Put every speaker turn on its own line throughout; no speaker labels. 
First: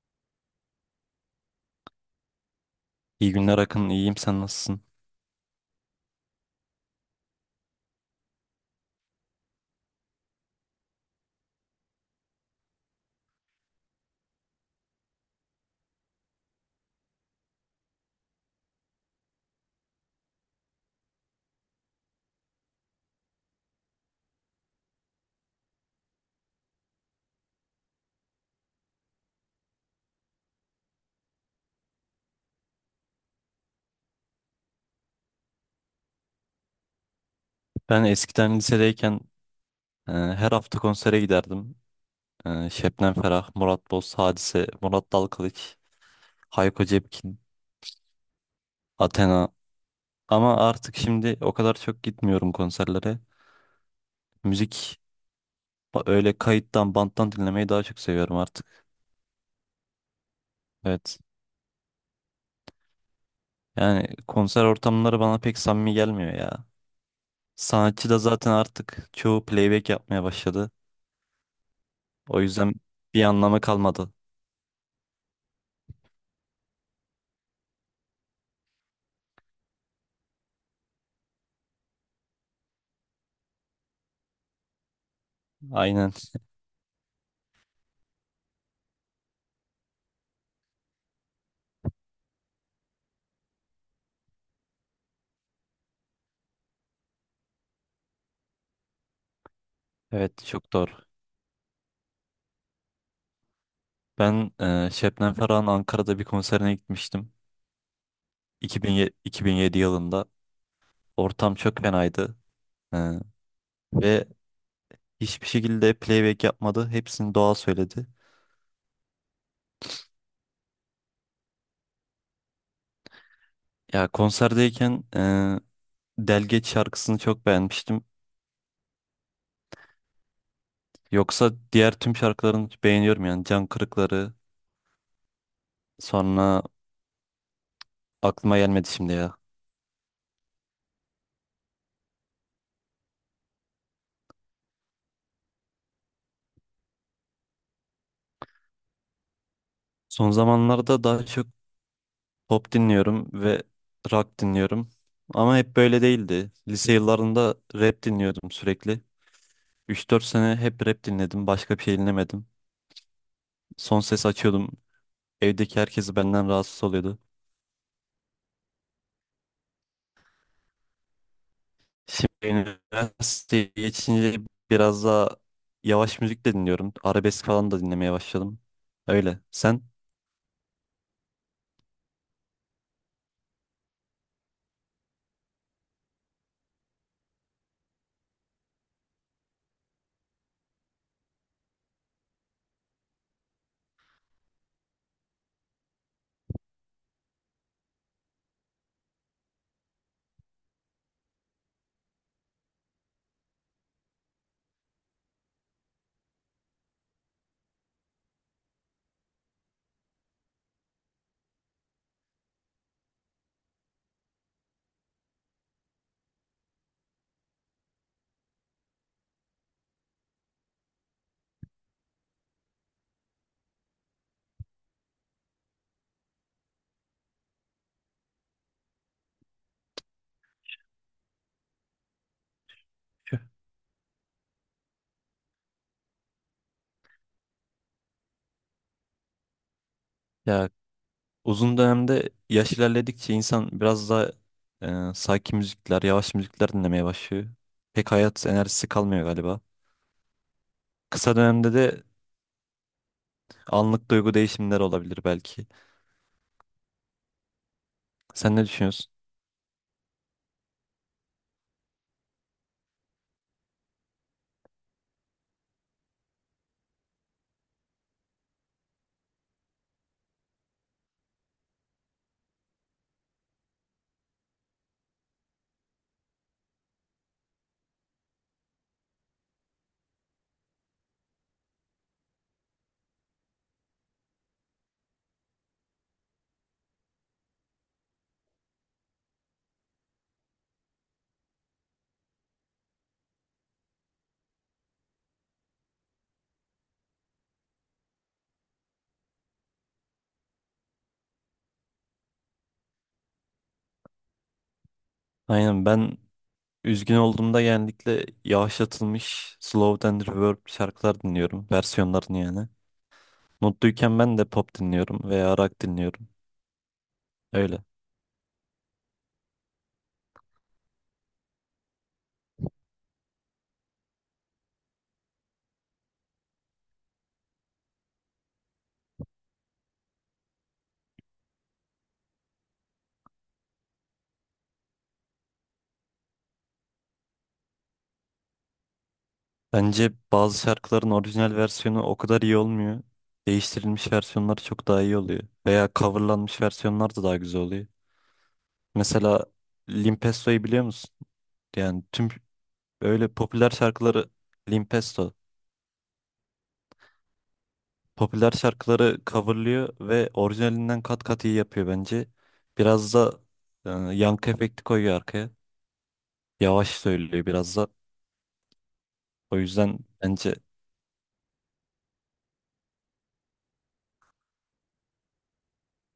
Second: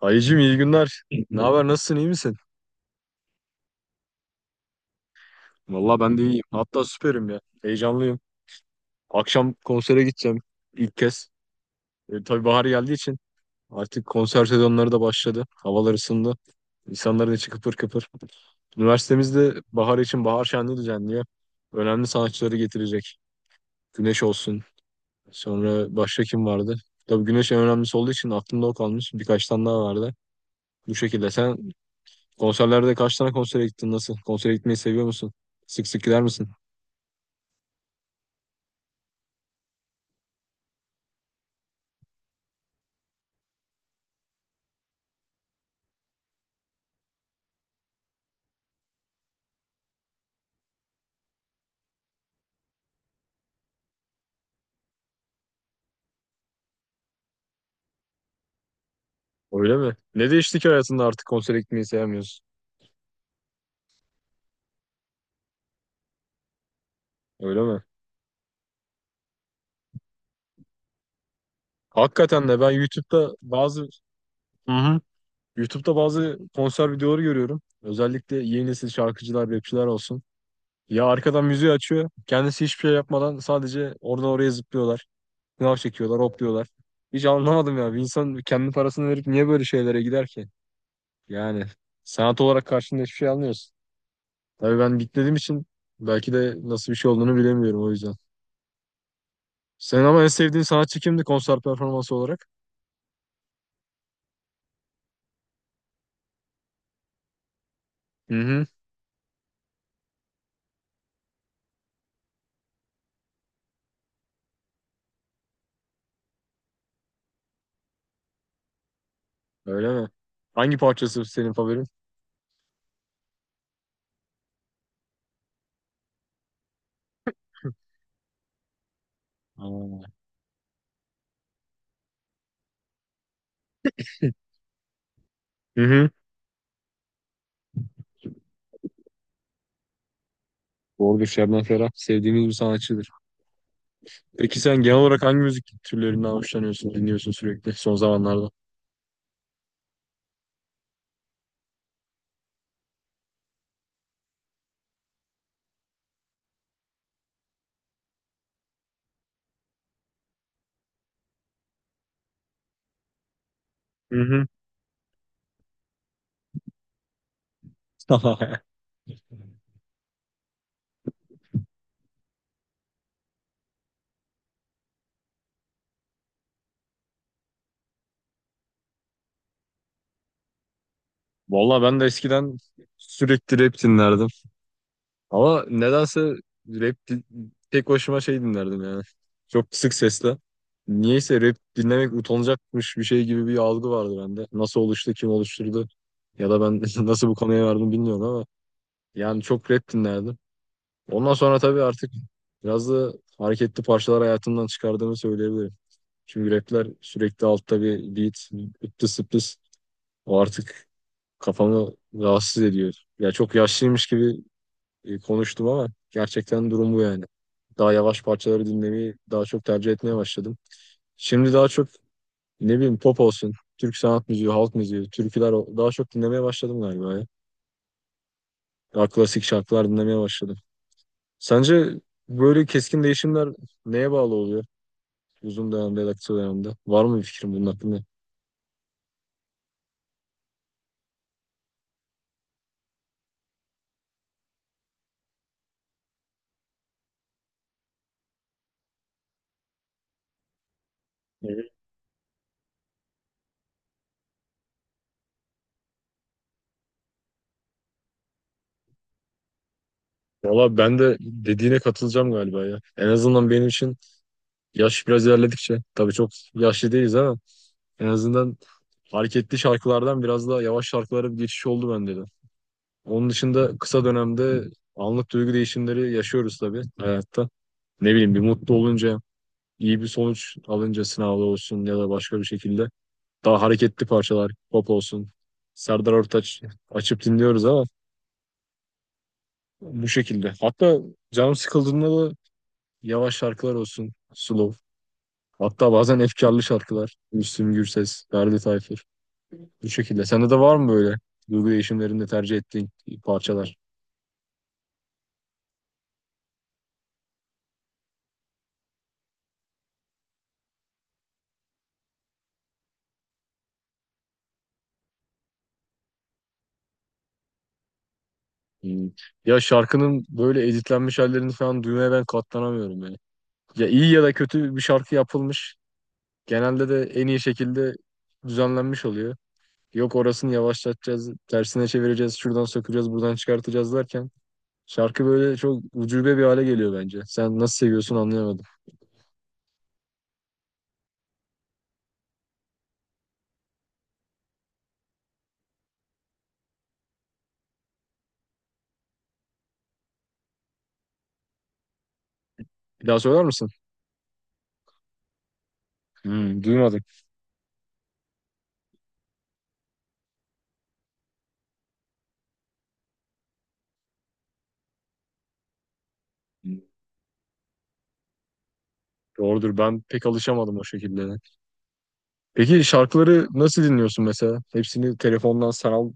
Ayıcım, iyi günler. Ne haber? Nasılsın? İyi misin?
İyi günler Akın, iyiyim sen nasılsın?
Valla ben de iyiyim. Hatta süperim ya. Heyecanlıyım. Akşam konsere gideceğim ilk kez. Tabii bahar geldiği için artık konser sezonları da başladı. Havalar ısındı. İnsanların içi kıpır kıpır. Üniversitemizde bahar için bahar şenliği düzenliyor. Önemli sanatçıları getirecek. Güneş olsun. Sonra başka kim vardı? Tabii Güneş en önemlisi olduğu için aklımda o kalmış. Birkaç tane daha vardı. Bu şekilde. Sen konserlerde kaç tane konsere gittin? Nasıl? Konsere gitmeyi seviyor musun? Sık sık gider misin?
Ben eskiden lisedeyken her hafta konsere giderdim. Şebnem Ferah, Murat Boz, Hadise, Murat Dalkılıç, Hayko Cepkin, Athena. Ama artık şimdi o kadar çok gitmiyorum konserlere. Müzik öyle kayıttan, banttan dinlemeyi daha çok seviyorum artık.
Öyle mi? Ne değişti ki hayatında
Evet.
artık konsere gitmeyi sevmiyorsun?
Yani konser ortamları bana pek samimi gelmiyor ya.
Öyle mi?
Sanatçı da zaten artık çoğu playback yapmaya başladı. O
Hakikaten de ben
yüzden bir
YouTube'da
anlamı
bazı.
kalmadı.
Hı hı. YouTube'da bazı konser videoları görüyorum. Özellikle yeni nesil şarkıcılar, rapçiler olsun. Ya arkadan müziği açıyor. Kendisi hiçbir şey yapmadan sadece oradan oraya zıplıyorlar. Sınav
Aynen.
çekiyorlar, hopluyorlar. Hiç anlamadım ya. Bir insan kendi parasını verip niye böyle şeylere gider ki? Yani sanat olarak karşında hiçbir şey almıyorsun. Tabii ben bitmediğim için belki de nasıl bir şey olduğunu bilemiyorum o yüzden. Senin ama en
Evet,
sevdiğin
çok doğru.
sanatçı kimdi konser performansı olarak?
Ben Şebnem Ferah'ın Ankara'da bir konserine gitmiştim.
Hı hı.
2007, 2007 yılında. Ortam çok fenaydı. E, ve hiçbir şekilde playback yapmadı. Hepsini doğal söyledi.
Öyle mi? Hangi parçası senin favorin?
Ya konserdeyken Delgeç şarkısını çok beğenmiştim.
Aa.
Yoksa diğer tüm şarkılarını beğeniyorum yani. Can Kırıkları,
Hı hı.
sonra aklıma gelmedi şimdi ya.
Doğrudur Şebnem Ferah. Sevdiğimiz bir sanatçıdır. Peki sen genel olarak hangi müzik türlerinden hoşlanıyorsun, dinliyorsun sürekli son zamanlarda?
Son zamanlarda daha çok pop dinliyorum ve rock dinliyorum. Ama hep böyle değildi. Lise yıllarında rap dinliyordum sürekli. Üç dört sene hep rap dinledim. Başka bir şey dinlemedim. Son
Hı
ses
hı.
açıyordum. Evdeki herkesi benden rahatsız oluyordu. Şimdi üniversiteye geçince biraz daha yavaş müzik de dinliyorum. Arabesk falan da dinlemeye başladım. Öyle. Sen?
Vallahi ben de eskiden sürekli rap dinlerdim. Ama nedense rap di- tek başıma şey dinlerdim yani. Çok kısık sesle. Niyeyse rap dinlemek utanacakmış bir şey gibi bir algı vardı bende. Nasıl oluştu, kim oluşturdu ya da ben nasıl bu konuya vardım bilmiyorum ama yani çok rap dinlerdim. Ondan sonra tabii artık biraz da hareketli parçalar hayatımdan çıkardığımı söyleyebilirim. Çünkü rapler sürekli altta bir beat, ıptı sıptı. O artık kafamı rahatsız ediyor. Ya çok yaşlıymış gibi konuştum ama gerçekten durum bu yani. Daha yavaş parçaları dinlemeyi daha çok tercih etmeye başladım. Şimdi daha çok ne bileyim pop olsun, Türk sanat müziği, halk müziği, türküler daha çok dinlemeye başladım galiba ya. Daha klasik şarkılar dinlemeye başladım. Sence böyle keskin değişimler neye bağlı oluyor? Uzun dönemde ya da kısa dönemde. Var mı bir fikrin bunun hakkında?
Ya uzun dönemde yaş ilerledikçe insan biraz daha sakin müzikler, yavaş müzikler dinlemeye başlıyor. Pek hayat enerjisi kalmıyor galiba. Kısa
Evet.
dönemde de anlık duygu değişimleri olabilir belki. Sen ne düşünüyorsun?
Valla ben de dediğine katılacağım galiba ya. En azından benim için yaş biraz ilerledikçe, tabii çok yaşlı değiliz ama en azından hareketli şarkılardan biraz daha yavaş şarkılara bir geçiş oldu bende de. Onun dışında kısa dönemde anlık duygu değişimleri yaşıyoruz tabii hayatta. Ne bileyim bir mutlu olunca, iyi bir sonuç alınca sınavda olsun ya da başka bir şekilde daha hareketli parçalar, pop olsun. Serdar Ortaç açıp dinliyoruz ama bu şekilde. Hatta canım sıkıldığında da yavaş şarkılar olsun, slow. Hatta bazen efkarlı şarkılar. Müslüm Gürses, Ferdi Tayfur. Bu şekilde. Sende de var mı böyle duygu değişimlerinde tercih ettiğin parçalar?
Aynen, ben üzgün olduğumda genellikle yavaşlatılmış slow and reverb şarkılar dinliyorum. Versiyonlarını yani. Mutluyken ben de pop dinliyorum veya rock dinliyorum. Öyle.
Hmm. Ya şarkının böyle editlenmiş hallerini falan duymaya ben katlanamıyorum yani. Ya iyi ya da kötü bir şarkı yapılmış. Genelde de en iyi şekilde düzenlenmiş oluyor. Yok orasını yavaşlatacağız, tersine çevireceğiz, şuradan sökeceğiz, buradan çıkartacağız derken şarkı böyle çok ucube bir hale geliyor bence. Sen nasıl seviyorsun anlayamadım.
Bence bazı şarkıların orijinal versiyonu o kadar iyi olmuyor. Değiştirilmiş versiyonları çok daha iyi oluyor. Veya coverlanmış versiyonlar da daha güzel oluyor. Mesela Limp Bizkit'yi biliyor musun? Yani tüm
Bir daha
öyle
söyler misin?
popüler şarkıları. Limp Bizkit.
Hmm, duymadım.
Popüler şarkıları coverlıyor ve orijinalinden kat kat iyi yapıyor bence. Biraz da yankı efekti koyuyor arkaya. Yavaş söylüyor biraz da. O
Doğrudur.
yüzden
Ben pek
bence
alışamadım o şekilde. Peki şarkıları nasıl dinliyorsun mesela? Hepsini telefondan, sanal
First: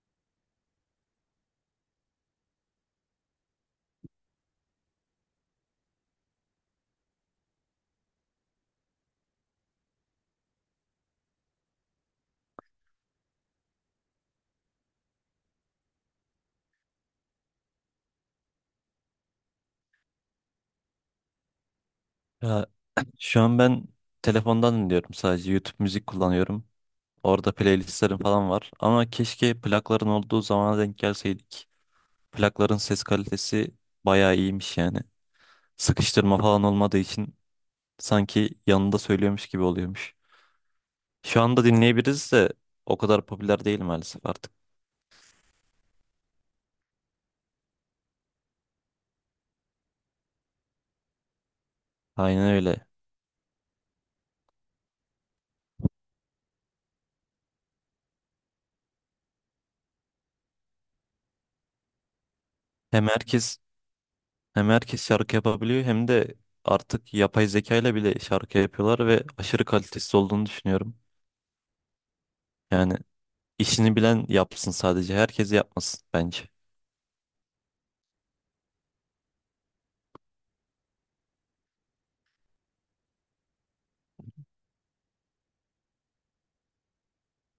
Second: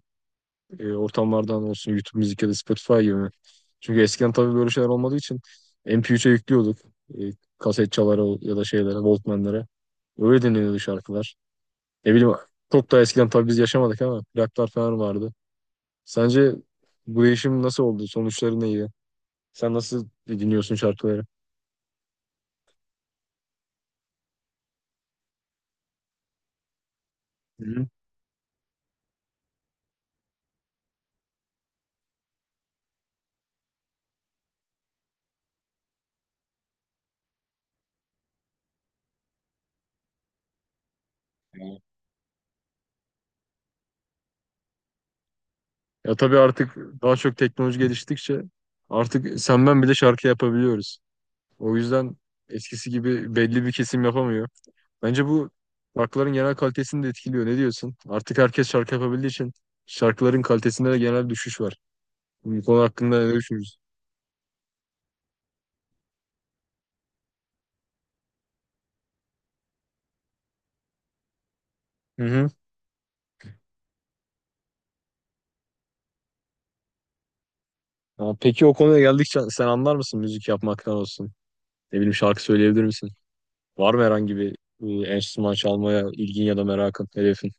ortamlardan olsun, YouTube Müzik ya da Spotify gibi mi? Çünkü eskiden tabii böyle şeyler olmadığı için MP3'e yüklüyorduk. E, Kaset çalara ya da şeylere, Walkman'lara. Öyle dinleniyordu şarkılar. Ne bileyim çok da eskiden tabii biz yaşamadık ama plaklar falan vardı. Sence bu değişim nasıl oldu? Sonuçları neydi? Sen nasıl dinliyorsun şarkıları?
ya, şu an ben telefondan dinliyorum sadece. YouTube müzik kullanıyorum. Orada
Hı-hı.
playlistlerim falan var. Ama keşke plakların olduğu zamana denk gelseydik. Plakların ses kalitesi bayağı iyiymiş yani. Sıkıştırma falan olmadığı için sanki yanında söylüyormuş gibi oluyormuş. Şu anda dinleyebiliriz de o kadar popüler değil maalesef artık.
Ya tabii artık daha çok teknoloji geliştikçe artık sen ben bile şarkı yapabiliyoruz. O yüzden
Aynen öyle.
eskisi gibi belli bir kesim yapamıyor. Bence bu şarkıların genel kalitesini de etkiliyor. Ne diyorsun? Artık herkes şarkı yapabildiği için şarkıların kalitesinde de genel düşüş var. Bu konu
Hem
hakkında ne
herkes
düşünüyorsun?
hem herkes şarkı yapabiliyor hem de artık yapay zeka ile bile şarkı yapıyorlar ve aşırı kalitesiz olduğunu düşünüyorum.
Hı hı.
Yani işini bilen yapsın sadece. Herkes yapmasın bence.
Ya peki o konuya geldikçe sen anlar mısın müzik yapmaktan olsun? Ne bileyim şarkı söyleyebilir misin? Var mı herhangi bir enstrüman çalmaya ilgin ya da merakın, hedefin?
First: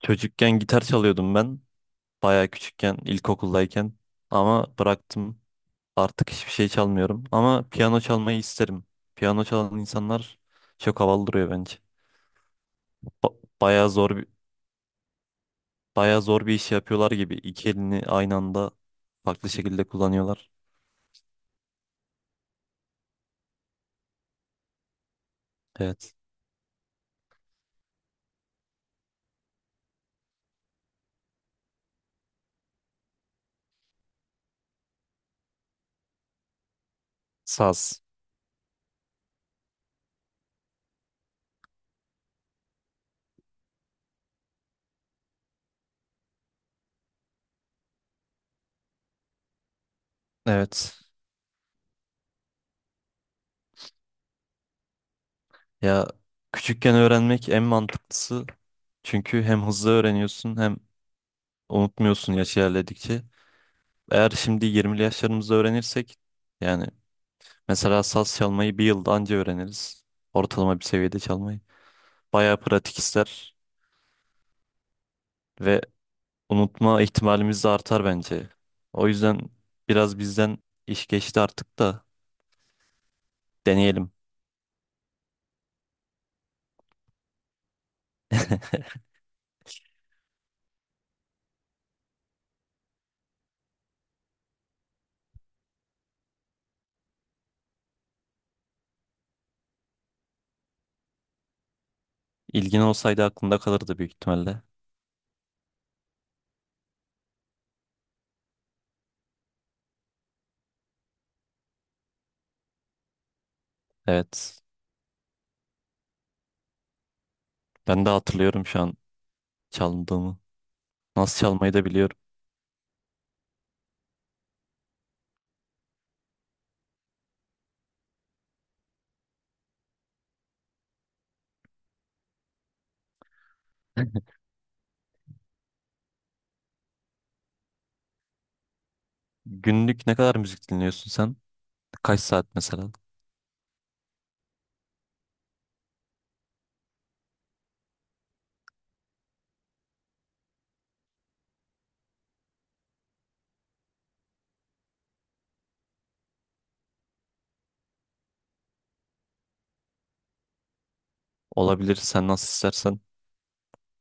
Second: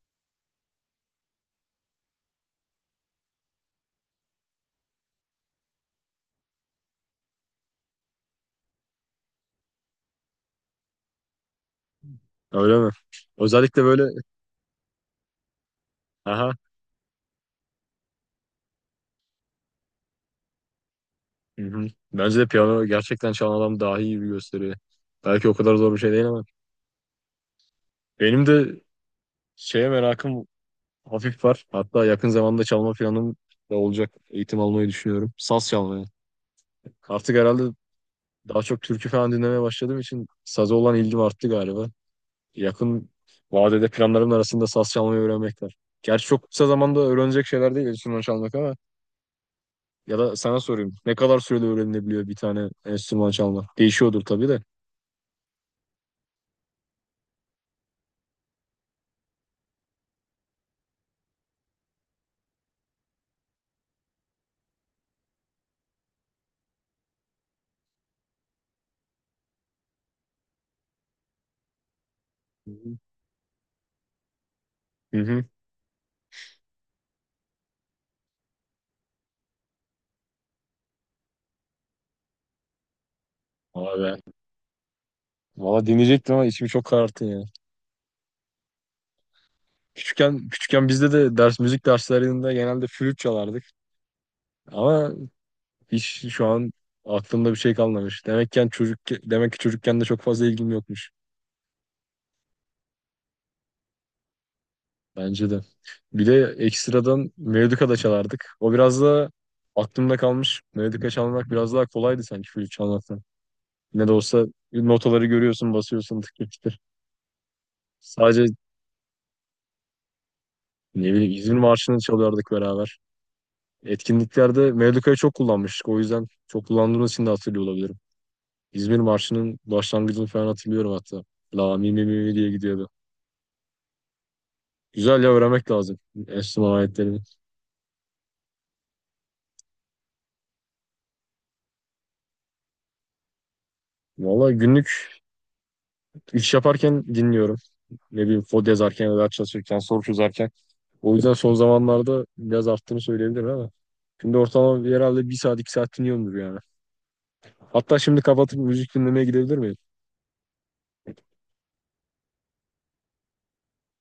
Çocukken gitar çalıyordum ben. Bayağı küçükken, ilkokuldayken. Ama bıraktım. Artık hiçbir şey çalmıyorum. Ama piyano çalmayı isterim. Piyano çalan insanlar çok havalı duruyor bence.
Öyle mi? Özellikle
Bayağı
böyle
zor bir bayağı zor bir
aha
iş yapıyorlar gibi. İki elini aynı anda farklı şekilde kullanıyorlar.
hı hı. Bence de piyano gerçekten çalan adam daha iyi bir gösteriyor. Belki o kadar zor bir şey
Evet.
değil ama benim de şeye merakım hafif var. Hatta yakın zamanda çalma planım da olacak. Eğitim almayı düşünüyorum. Saz çalmaya. Artık herhalde
Saz.
daha çok türkü falan dinlemeye başladığım için saza olan ilgim arttı galiba. Yakın vadede planlarımın arasında saz çalmayı öğrenmek var. Gerçi çok kısa zamanda öğrenecek şeyler değil enstrüman çalmak ama ya da sana sorayım.
Evet.
Ne kadar sürede öğrenilebiliyor bir tane enstrüman çalmak? Değişiyordur tabii de.
Ya küçükken öğrenmek en mantıklısı. Çünkü hem hızlı öğreniyorsun hem unutmuyorsun yaş ilerledikçe. Eğer şimdi 20'li yaşlarımızda öğrenirsek yani mesela saz çalmayı bir yılda anca öğreniriz. Ortalama bir seviyede çalmayı. Bayağı pratik ister
Hı hı.
ve unutma ihtimalimiz de artar bence. O yüzden biraz bizden iş geçti artık da
Vay
deneyelim.
be. Valla dinleyecektim ama içimi çok kararttın ya. Küçükken bizde de ders müzik derslerinde genelde flüt çalardık. Ama hiç şu an aklımda bir şey kalmamış. Demekken çocuk demek ki çocukken de çok fazla ilgim yokmuş.
İlgin olsaydı aklında kalırdı büyük ihtimalle.
Bence de. Bir de ekstradan melodika da çalardık. O biraz da aklımda kalmış. Melodika çalmak biraz daha kolaydı sanki flüt çalmaktan. Ne de olsa
Evet.
notaları görüyorsun, basıyorsun tık tık tık.
Ben de
Sadece
hatırlıyorum şu an çaldığımı.
ne bileyim
Nasıl
İzmir
çalmayı da
Marşı'nı
biliyorum.
çalardık beraber. Etkinliklerde Mevlüka'yı çok kullanmıştık. O yüzden çok kullandığımız için de hatırlıyor olabilirim. İzmir Marşı'nın başlangıcını falan hatırlıyorum hatta. La mi mi mi mi diye gidiyordu. Güzel ya öğrenmek lazım enstrüman aletlerini.
Günlük ne kadar müzik dinliyorsun sen? Kaç saat mesela?
Valla günlük iş yaparken dinliyorum. Ne bileyim kod yazarken ya da çalışırken, soru çözerken. O yüzden son zamanlarda biraz arttığını söyleyebilirim ama. Şimdi ortalama herhalde bir saat iki saat dinliyorumdur yani. Hatta şimdi kapatıp müzik dinlemeye gidebilir miyim?
Olabilir, sen nasıl istersen.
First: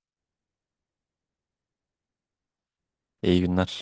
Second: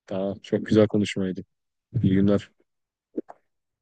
Tamam çok güzel konuşmaydı. İyi günler.
İyi günler.